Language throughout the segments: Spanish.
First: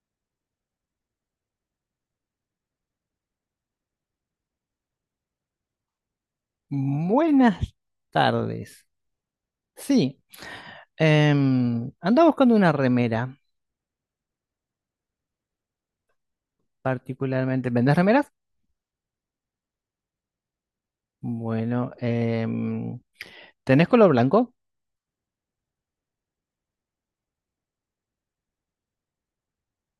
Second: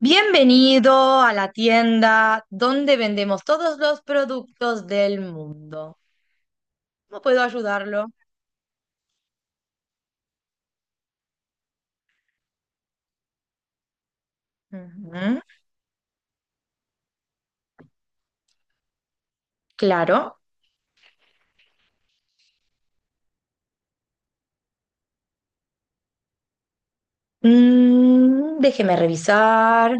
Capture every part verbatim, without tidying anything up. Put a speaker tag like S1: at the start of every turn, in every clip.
S1: Bienvenido a la tienda donde vendemos todos los productos del mundo. ¿Cómo puedo
S2: Buenas
S1: ayudarlo?
S2: tardes. Sí, em, andaba buscando una remera,
S1: Ujú.
S2: particularmente. ¿Vendés remeras?
S1: Claro.
S2: Bueno, em, ¿tenés color blanco?
S1: Mm, déjeme revisar.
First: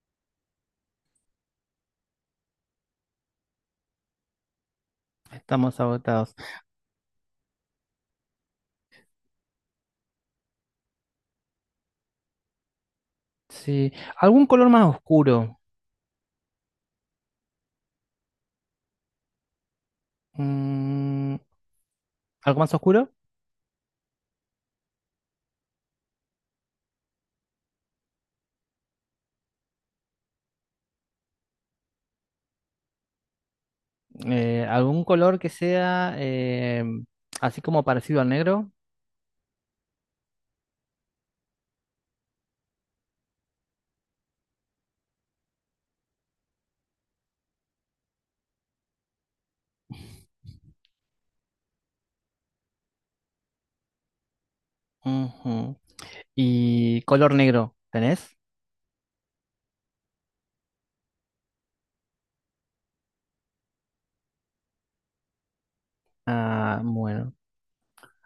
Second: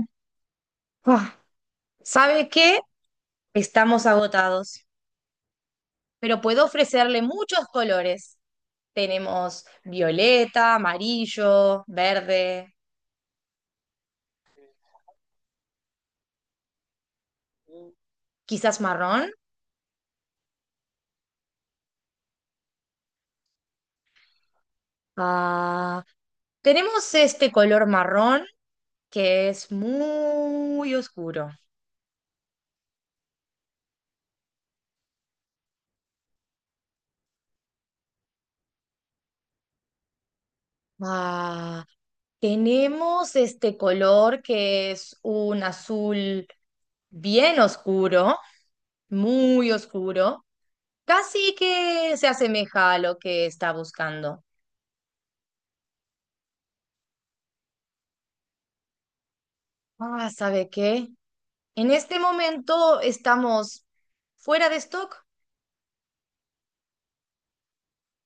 S1: Ah, ¿sabe qué? Estamos agotados,
S2: Estamos agotados.
S1: pero puedo ofrecerle muchos colores. Tenemos violeta, amarillo, verde,
S2: Sí, ¿algún color más oscuro?
S1: quizás marrón.
S2: Mm, ¿algo más oscuro?
S1: Ah, tenemos este color marrón que es muy oscuro.
S2: Eh, ¿algún color que sea em, así como parecido al negro?
S1: Ah, tenemos este color que es un azul bien oscuro, muy oscuro, casi que se asemeja a lo que está buscando.
S2: Ujú. ¿Y color negro? ¿Tenés?
S1: Ah, ¿sabe qué? En este momento estamos fuera de stock.
S2: Ah, bueno.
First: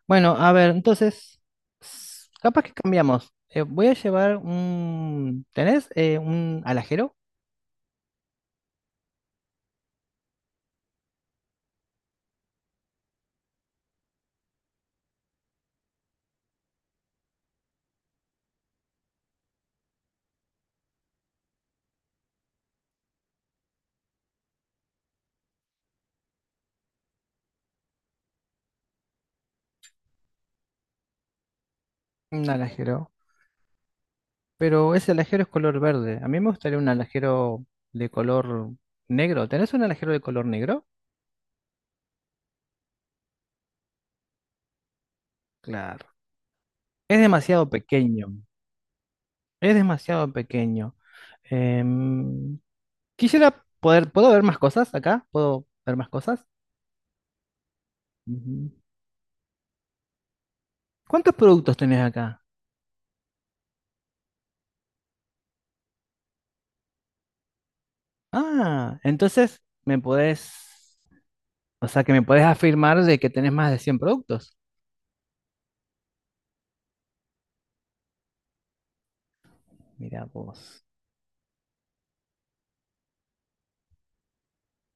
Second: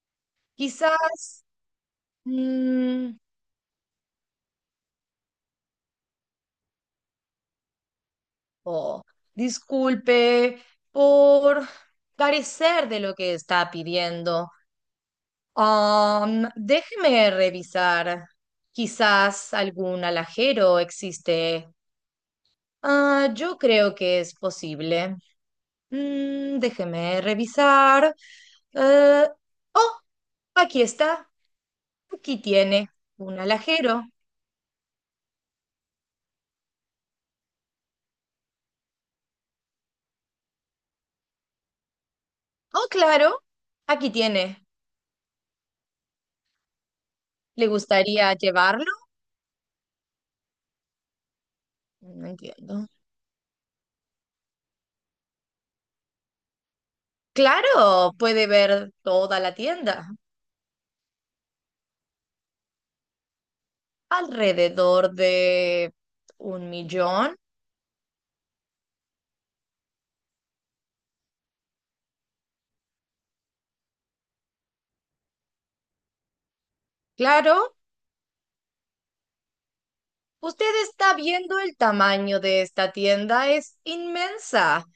S2: Bueno, a ver, entonces,
S1: Quizás
S2: s- capaz que
S1: mm,
S2: cambiamos. Eh, voy a llevar un... ¿Tenés eh, un alajero?
S1: o disculpe por carecer de lo que está pidiendo. Am, déjeme revisar. Quizás algún alajero existe. Ah, yo creo que es posible. Mm, déjeme revisar. Eh, oh, aquí está. Aquí
S2: Un
S1: tiene
S2: alajero.
S1: un alajero.
S2: Pero ese alajero es color verde. A mí me gustaría un alajero de color negro. ¿Tenés un alajero de color negro?
S1: Oh, claro. Aquí tiene.
S2: Claro. Es demasiado
S1: ¿Le
S2: pequeño.
S1: gustaría llevarlo?
S2: Es demasiado pequeño.
S1: No
S2: Em,
S1: entiendo.
S2: quisiera poder... ¿Puedo ver más cosas acá? ¿Puedo ver más cosas?
S1: Claro, puede
S2: Ujú.
S1: ver toda la tienda,
S2: ¿Cuántos productos tenés acá?
S1: alrededor de un millón.
S2: Ah, entonces me podés... O sea, que me puedes afirmar de que tenés más de cien productos.
S1: Claro,
S2: Mira
S1: usted
S2: vos.
S1: está viendo el tamaño de esta tienda, es inmensa.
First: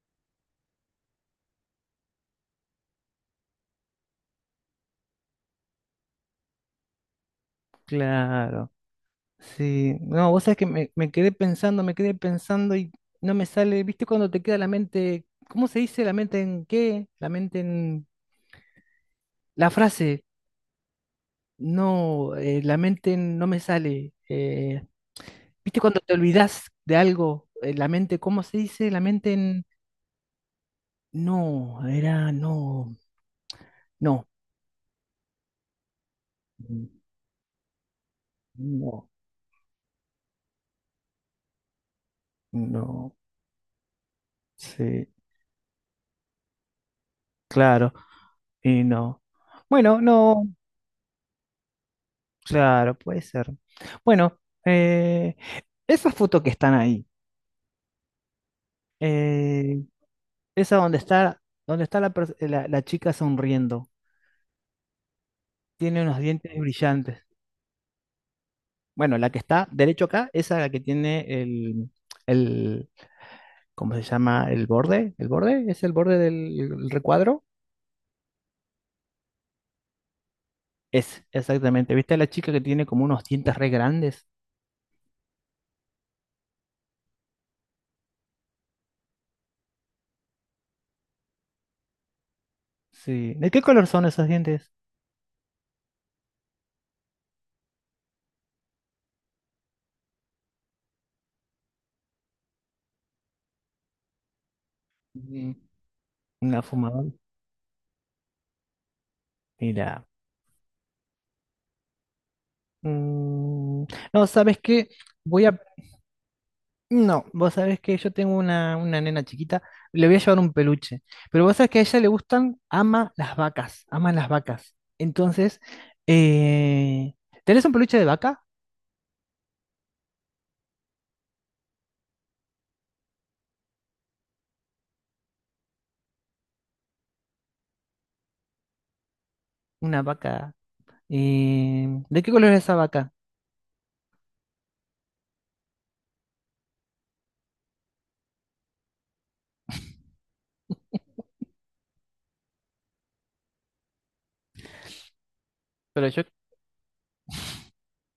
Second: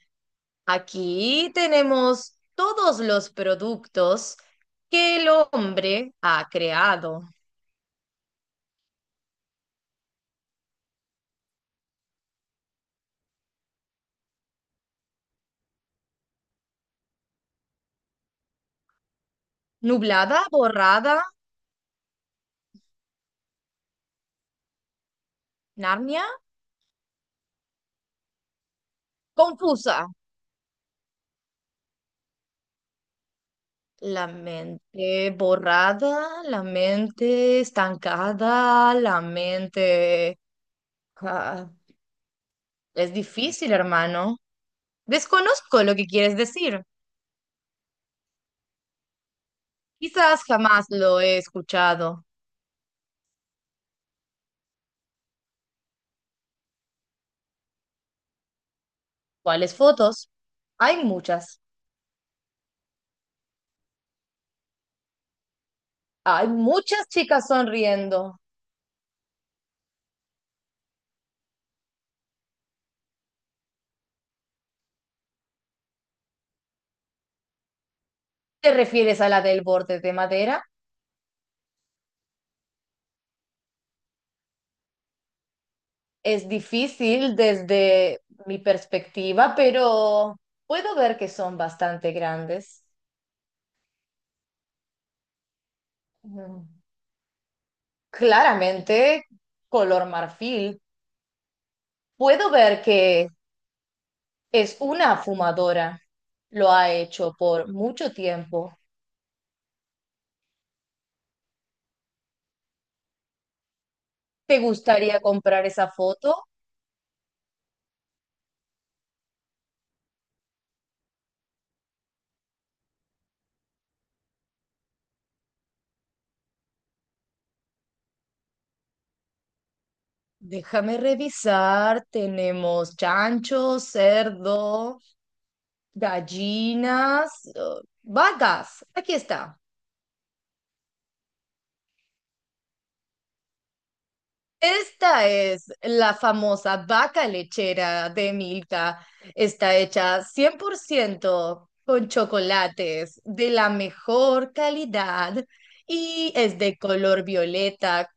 S1: Aquí tenemos todos los productos que el hombre ha creado.
S2: Claro. Sí. No, vos sabés que me, me quedé pensando, me quedé pensando y no me sale. ¿Viste cuando te queda la mente? ¿Cómo se dice? ¿La mente en qué? La mente en... La frase.
S1: Nublada, borrada.
S2: No, eh, la mente en- no me sale. Eh, ¿viste cuando te
S1: Narnia,
S2: olvidás de algo? Eh, la mente, ¿cómo se dice? La mente en...
S1: confusa.
S2: No, era no.
S1: La
S2: No.
S1: mente borrada, la mente estancada,
S2: No.
S1: la mente... Ah, es
S2: No.
S1: difícil, hermano.
S2: Sí.
S1: Desconozco lo que quieres decir.
S2: Claro. Y no. Bueno,
S1: Quizás
S2: no,
S1: jamás lo he escuchado.
S2: claro, puede ser. Bueno, eh, esas fotos que están ahí,
S1: ¿Cuáles
S2: eh,
S1: fotos?
S2: esa donde
S1: Hay
S2: está,
S1: muchas.
S2: donde está la, pers- la- la chica sonriendo, tiene unos
S1: Hay
S2: dientes
S1: muchas
S2: brillantes.
S1: chicas sonriendo.
S2: Bueno, la que está derecho acá, esa es la que tiene el, el, ¿cómo se llama? El borde, el borde, es el borde del el recuadro.
S1: ¿Te refieres a la del borde de madera?
S2: Es, exactamente. ¿Viste a la chica que tiene como unos dientes re grandes?
S1: Es difícil desde mi perspectiva, pero puedo ver que son bastante grandes.
S2: Sí. ¿De qué color son esos dientes?
S1: Mm. Claramente, color marfil. Puedo ver que es una
S2: Mm,
S1: fumadora,
S2: una
S1: lo ha
S2: fumadora.
S1: hecho por mucho tiempo.
S2: Mira. Mm, no,
S1: ¿Te
S2: ¿sabes qué?
S1: gustaría
S2: Voy a...
S1: comprar esa foto?
S2: No, vos sabés que yo tengo una, una nena chiquita, le voy a llevar un peluche, pero vos sabés que a ella le gustan, ama las vacas, ama las vacas. Entonces, eh, ¿tenés un peluche de vaca?
S1: Déjame revisar, tenemos chancho, cerdo, gallinas, eh, vacas. Aquí está.
S2: Una vaca. Eh, ¿de qué color es esa vaca?
S1: Esta es la famosa vaca lechera de Milka. Está hecha cien por ciento con chocolates de la mejor calidad
S2: Pero yo,
S1: y es de color violeta,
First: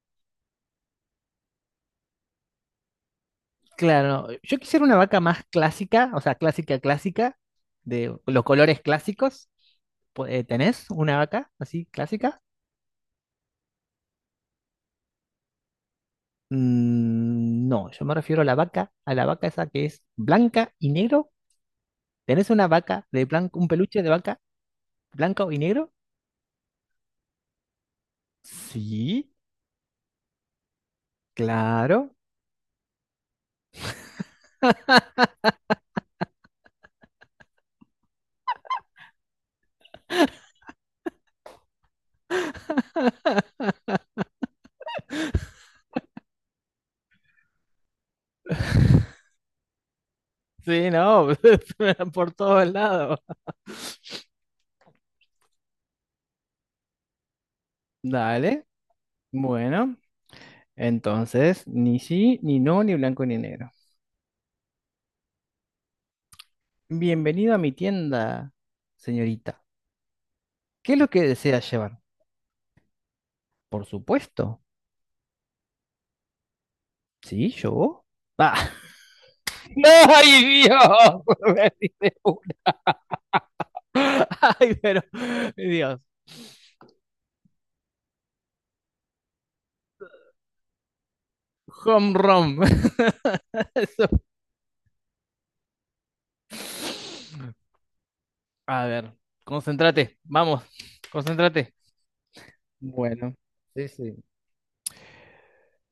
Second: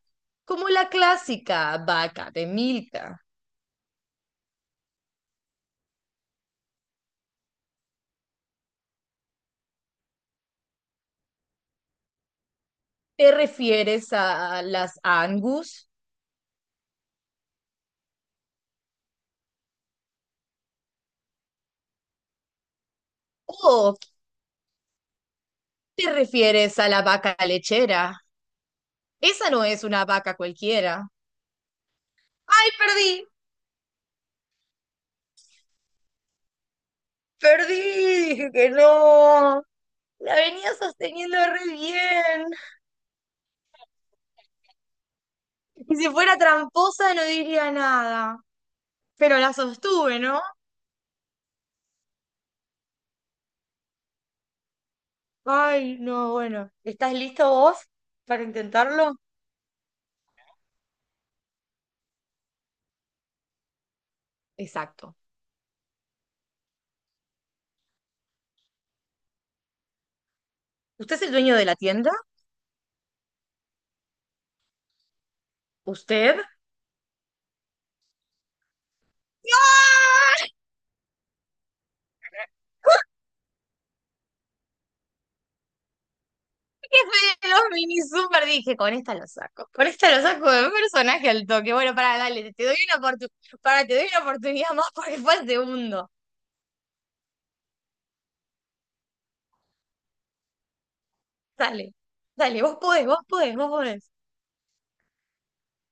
S1: como la clásica vaca de Milka.
S2: claro, yo quisiera una vaca más clásica, o sea, clásica, clásica, de los colores clásicos. Pu- eh, ¿Tenés una vaca así clásica?
S1: ¿Te refieres a las Angus
S2: Mm, no, yo me refiero a la vaca, a la vaca esa que es blanca y negro. ¿Tenés una vaca de blanco, un
S1: o
S2: peluche de vaca blanco y negro?
S1: te refieres a la vaca lechera?
S2: Sí,
S1: Esa no es una vaca cualquiera.
S2: claro.
S1: ¡Ay, perdí! Perdí, dije que no. La venía sosteniendo re bien. Y si fuera tramposa no diría nada. Pero la sostuve, ¿no?
S2: Sí, no, se me dan por todos lados.
S1: Ay, no, bueno. ¿Estás listo vos para
S2: Dale,
S1: intentarlo?
S2: bueno, entonces ni sí, ni no, ni blanco ni negro.
S1: Exacto.
S2: Bienvenido a mi tienda, señorita. ¿Qué es lo
S1: ¿Usted
S2: que
S1: es el dueño
S2: desea
S1: de la
S2: llevar?
S1: tienda?
S2: Por supuesto.
S1: ¿Usted? ¡Ah!
S2: Sí, yo. Ah. ¡Ay, Dios! Ay, pero, Dios,
S1: Jefe de los mini super, dije, con esta lo saco. Con esta lo saco de un personaje al toque. Bueno,
S2: home
S1: para, dale,
S2: run.
S1: te doy una oportu- para, te doy
S2: Eso.
S1: una oportunidad más porque fue el segundo.
S2: A ver, concéntrate, vamos, concéntrate.
S1: Dale, dale, vos podés, vos
S2: Bueno,
S1: podés, vos
S2: sí,
S1: podés.
S2: sí.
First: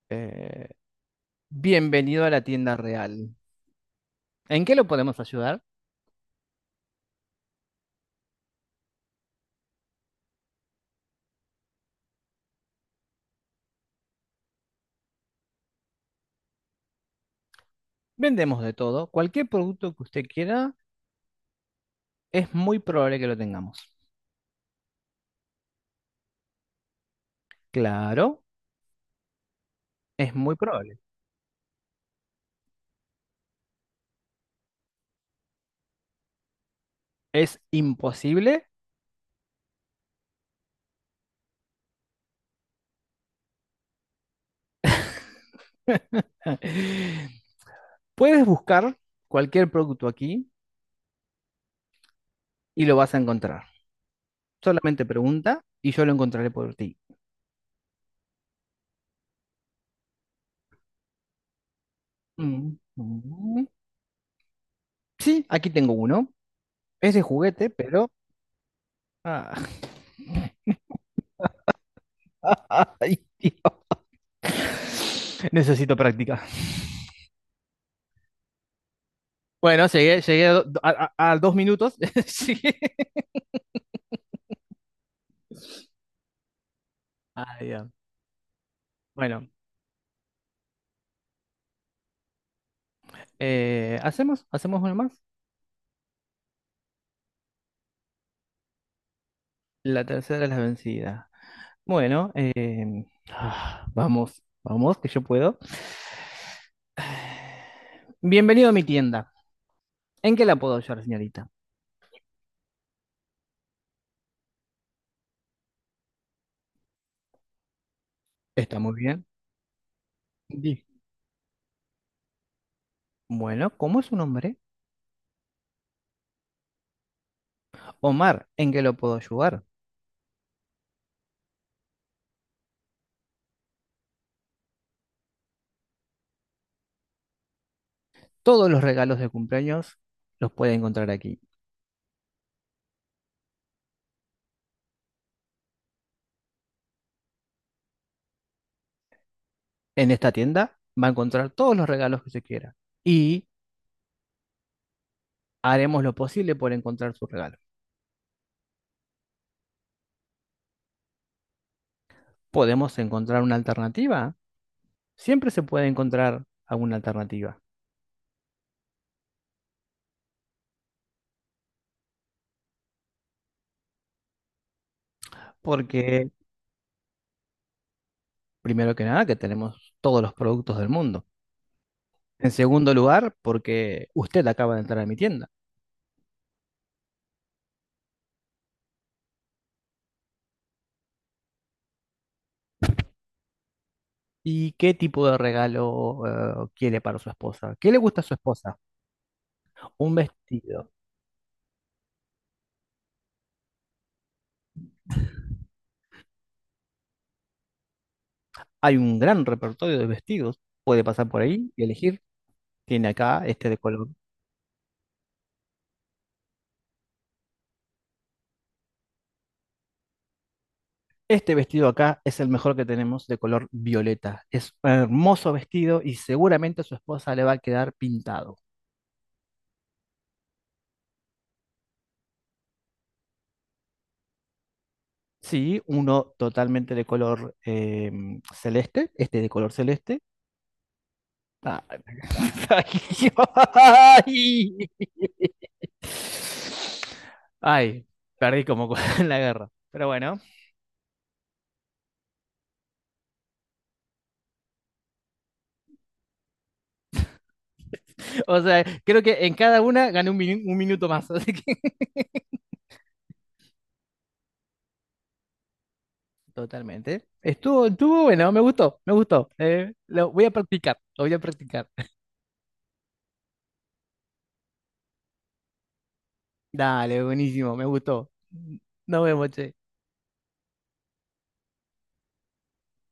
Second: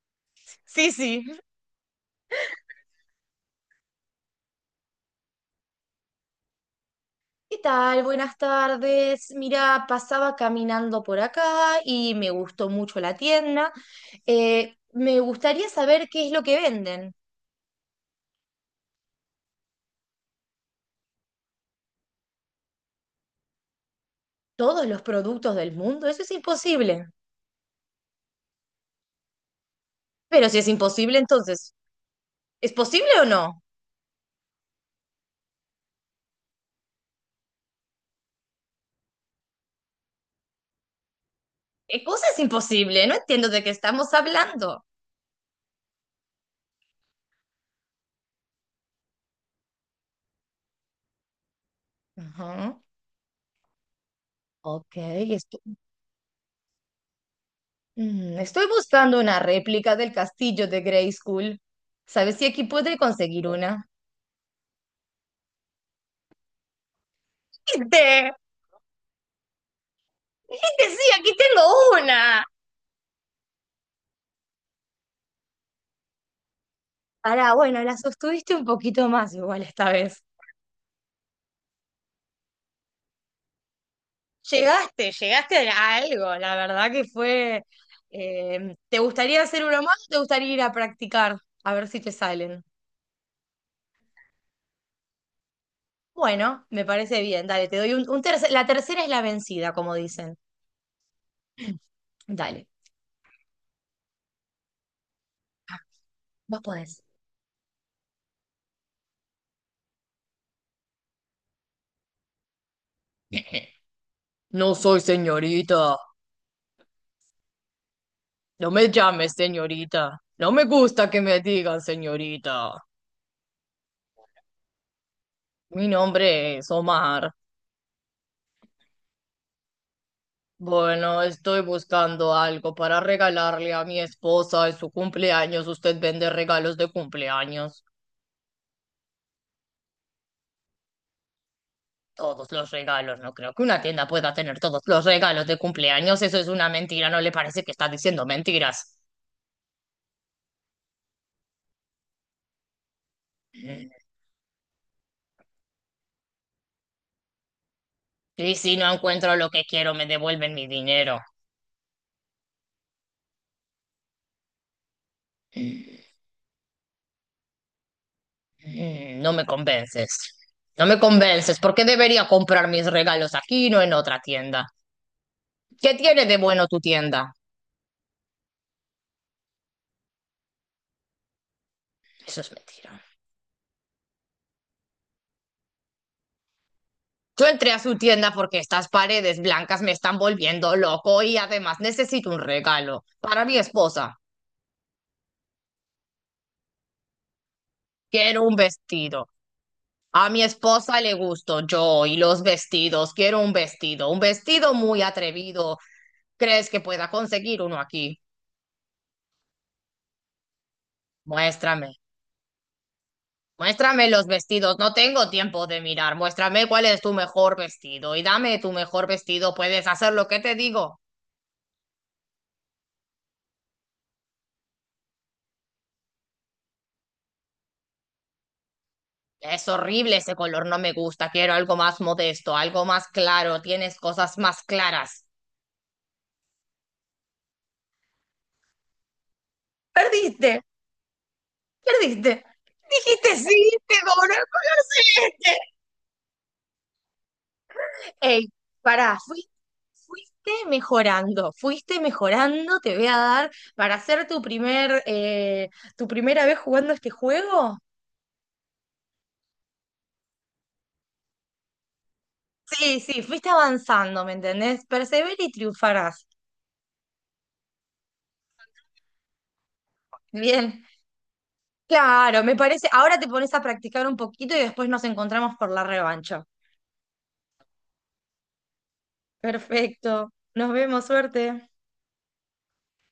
S2: Eh,
S1: Sí, sí.
S2: bienvenido a la tienda real. ¿En qué lo podemos ayudar?
S1: ¿Qué tal? Buenas tardes. Mira, pasaba caminando por acá y me gustó mucho la tienda. Eh, me gustaría saber qué es lo que venden.
S2: Vendemos de todo. Cualquier producto que usted quiera, es muy probable que lo tengamos.
S1: ¿Todos los productos del mundo? Eso es imposible.
S2: Claro, es
S1: Pero
S2: muy
S1: si es
S2: probable.
S1: imposible, entonces, ¿es posible o no?
S2: ¿Es imposible?
S1: ¿Qué cosa es imposible? No entiendo de qué estamos hablando.
S2: Puedes buscar cualquier producto aquí
S1: Ajá.
S2: y lo vas a encontrar.
S1: Ok,
S2: Solamente
S1: esto.
S2: pregunta y yo lo encontraré por ti.
S1: Mm, estoy buscando una réplica del castillo de Grayskull. ¿Sabes si aquí
S2: Mm,
S1: podré conseguir
S2: mm.
S1: una?
S2: Sí, aquí tengo uno. Es de juguete, pero...
S1: ¡Viste!
S2: ah,
S1: ¡Viste! Sí, aquí tengo una.
S2: Ay, Dios, necesito práctica.
S1: Ahora, bueno, la sostuviste un poquito más igual
S2: Bueno,
S1: esta
S2: llegué,
S1: vez.
S2: llegué a, do- a- a- a dos minutos. Sí.
S1: Llegaste, llegaste a algo. La verdad que
S2: Ah,
S1: fue.
S2: ya.
S1: eh, ¿te gustaría
S2: Bueno,
S1: hacer uno más o te gustaría ir a practicar? A ver si te salen.
S2: eh, ¿hacemos? ¿Hacemos una más?
S1: Bueno, me parece bien. Dale, te doy un, un tercer. La tercera es la vencida, como
S2: La
S1: dicen.
S2: tercera es la vencida. Bueno,
S1: Dale,
S2: eh, ah, vamos, vamos, que yo puedo.
S1: ah, vos podés.
S2: Bienvenido a mi tienda. ¿En qué la puedo ayudar, señorita?
S1: No soy señorita. No
S2: Está
S1: me
S2: muy bien.
S1: llame señorita. No me
S2: Di.
S1: gusta que me digan señorita.
S2: Bueno, ¿cómo es su nombre?
S1: Mi nombre es Omar.
S2: Omar, ¿en qué lo puedo ayudar?
S1: Bueno, estoy buscando algo para regalarle a mi esposa en su cumpleaños. Usted vende regalos de cumpleaños.
S2: Todos los regalos de cumpleaños los puede encontrar aquí.
S1: Todos los regalos. No creo que una tienda pueda tener todos los regalos de cumpleaños. Eso es una mentira. ¿No le parece que está diciendo mentiras?
S2: En esta tienda va a encontrar todos los regalos que se quiera y
S1: Mm.
S2: haremos lo posible por encontrar su regalo.
S1: Y si no encuentro lo que quiero, me devuelven mi dinero.
S2: ¿Podemos encontrar una alternativa? Siempre se puede
S1: Mm.
S2: encontrar alguna alternativa,
S1: Mm, no me convences. No me convences. ¿Por qué debería comprar mis regalos aquí y no en otra tienda? ¿Qué tiene
S2: porque
S1: de bueno tu tienda?
S2: primero que nada que tenemos todos los productos del mundo.
S1: Eso
S2: En
S1: es
S2: segundo
S1: mentira.
S2: lugar, porque usted acaba de entrar a mi tienda.
S1: Yo entré a su tienda porque estas paredes blancas me están volviendo loco y además necesito un regalo para mi esposa.
S2: ¿Y qué tipo de regalo eh, quiere para su esposa? ¿Qué le gusta a su
S1: Quiero un
S2: esposa?
S1: vestido.
S2: Un
S1: A mi
S2: vestido.
S1: esposa le gusto yo y los vestidos. Quiero un vestido. Un vestido muy atrevido. ¿Crees que pueda conseguir uno aquí?
S2: Hay un gran repertorio de vestidos. Puede pasar por ahí y
S1: Muéstrame.
S2: elegir. Tiene acá este de
S1: Muéstrame
S2: color.
S1: los vestidos, no tengo tiempo de mirar. Muéstrame cuál es tu mejor vestido y dame tu mejor vestido. Puedes hacer lo que te digo.
S2: Este vestido acá es el mejor que tenemos de color violeta. Es un hermoso vestido y seguramente a su esposa le va a quedar pintado.
S1: Es horrible ese color, no me gusta. Quiero algo más modesto, algo más claro. Tienes cosas más claras.
S2: Sí, uno totalmente de color eh, celeste, este de color celeste.
S1: Perdiste,
S2: Ah,
S1: perdiste.
S2: ay,
S1: Dijiste sí, te dono el color
S2: ay.
S1: celeste.
S2: Ay,
S1: Ey,
S2: perdí como
S1: pará,
S2: en la
S1: fui-
S2: guerra. Pero bueno,
S1: fuiste mejorando, fuiste mejorando. Te voy a dar para hacer tu primer, eh, tu primera vez jugando este juego.
S2: o sea, creo que en cada una gané un, minu- un minuto más. Así que
S1: Sí, sí, fuiste avanzando, ¿me entendés? Perseverar y triunfarás.
S2: totalmente. Estuvo, estuvo bueno, me gustó, me gustó. Eh, lo voy a
S1: Bien.
S2: practicar, lo voy a practicar.
S1: Claro, me parece. Ahora te pones a practicar un poquito y después nos encontramos por la revancha.
S2: Dale, buenísimo, me gustó. Nos vemos, che.
S1: Perfecto. Nos vemos, suerte.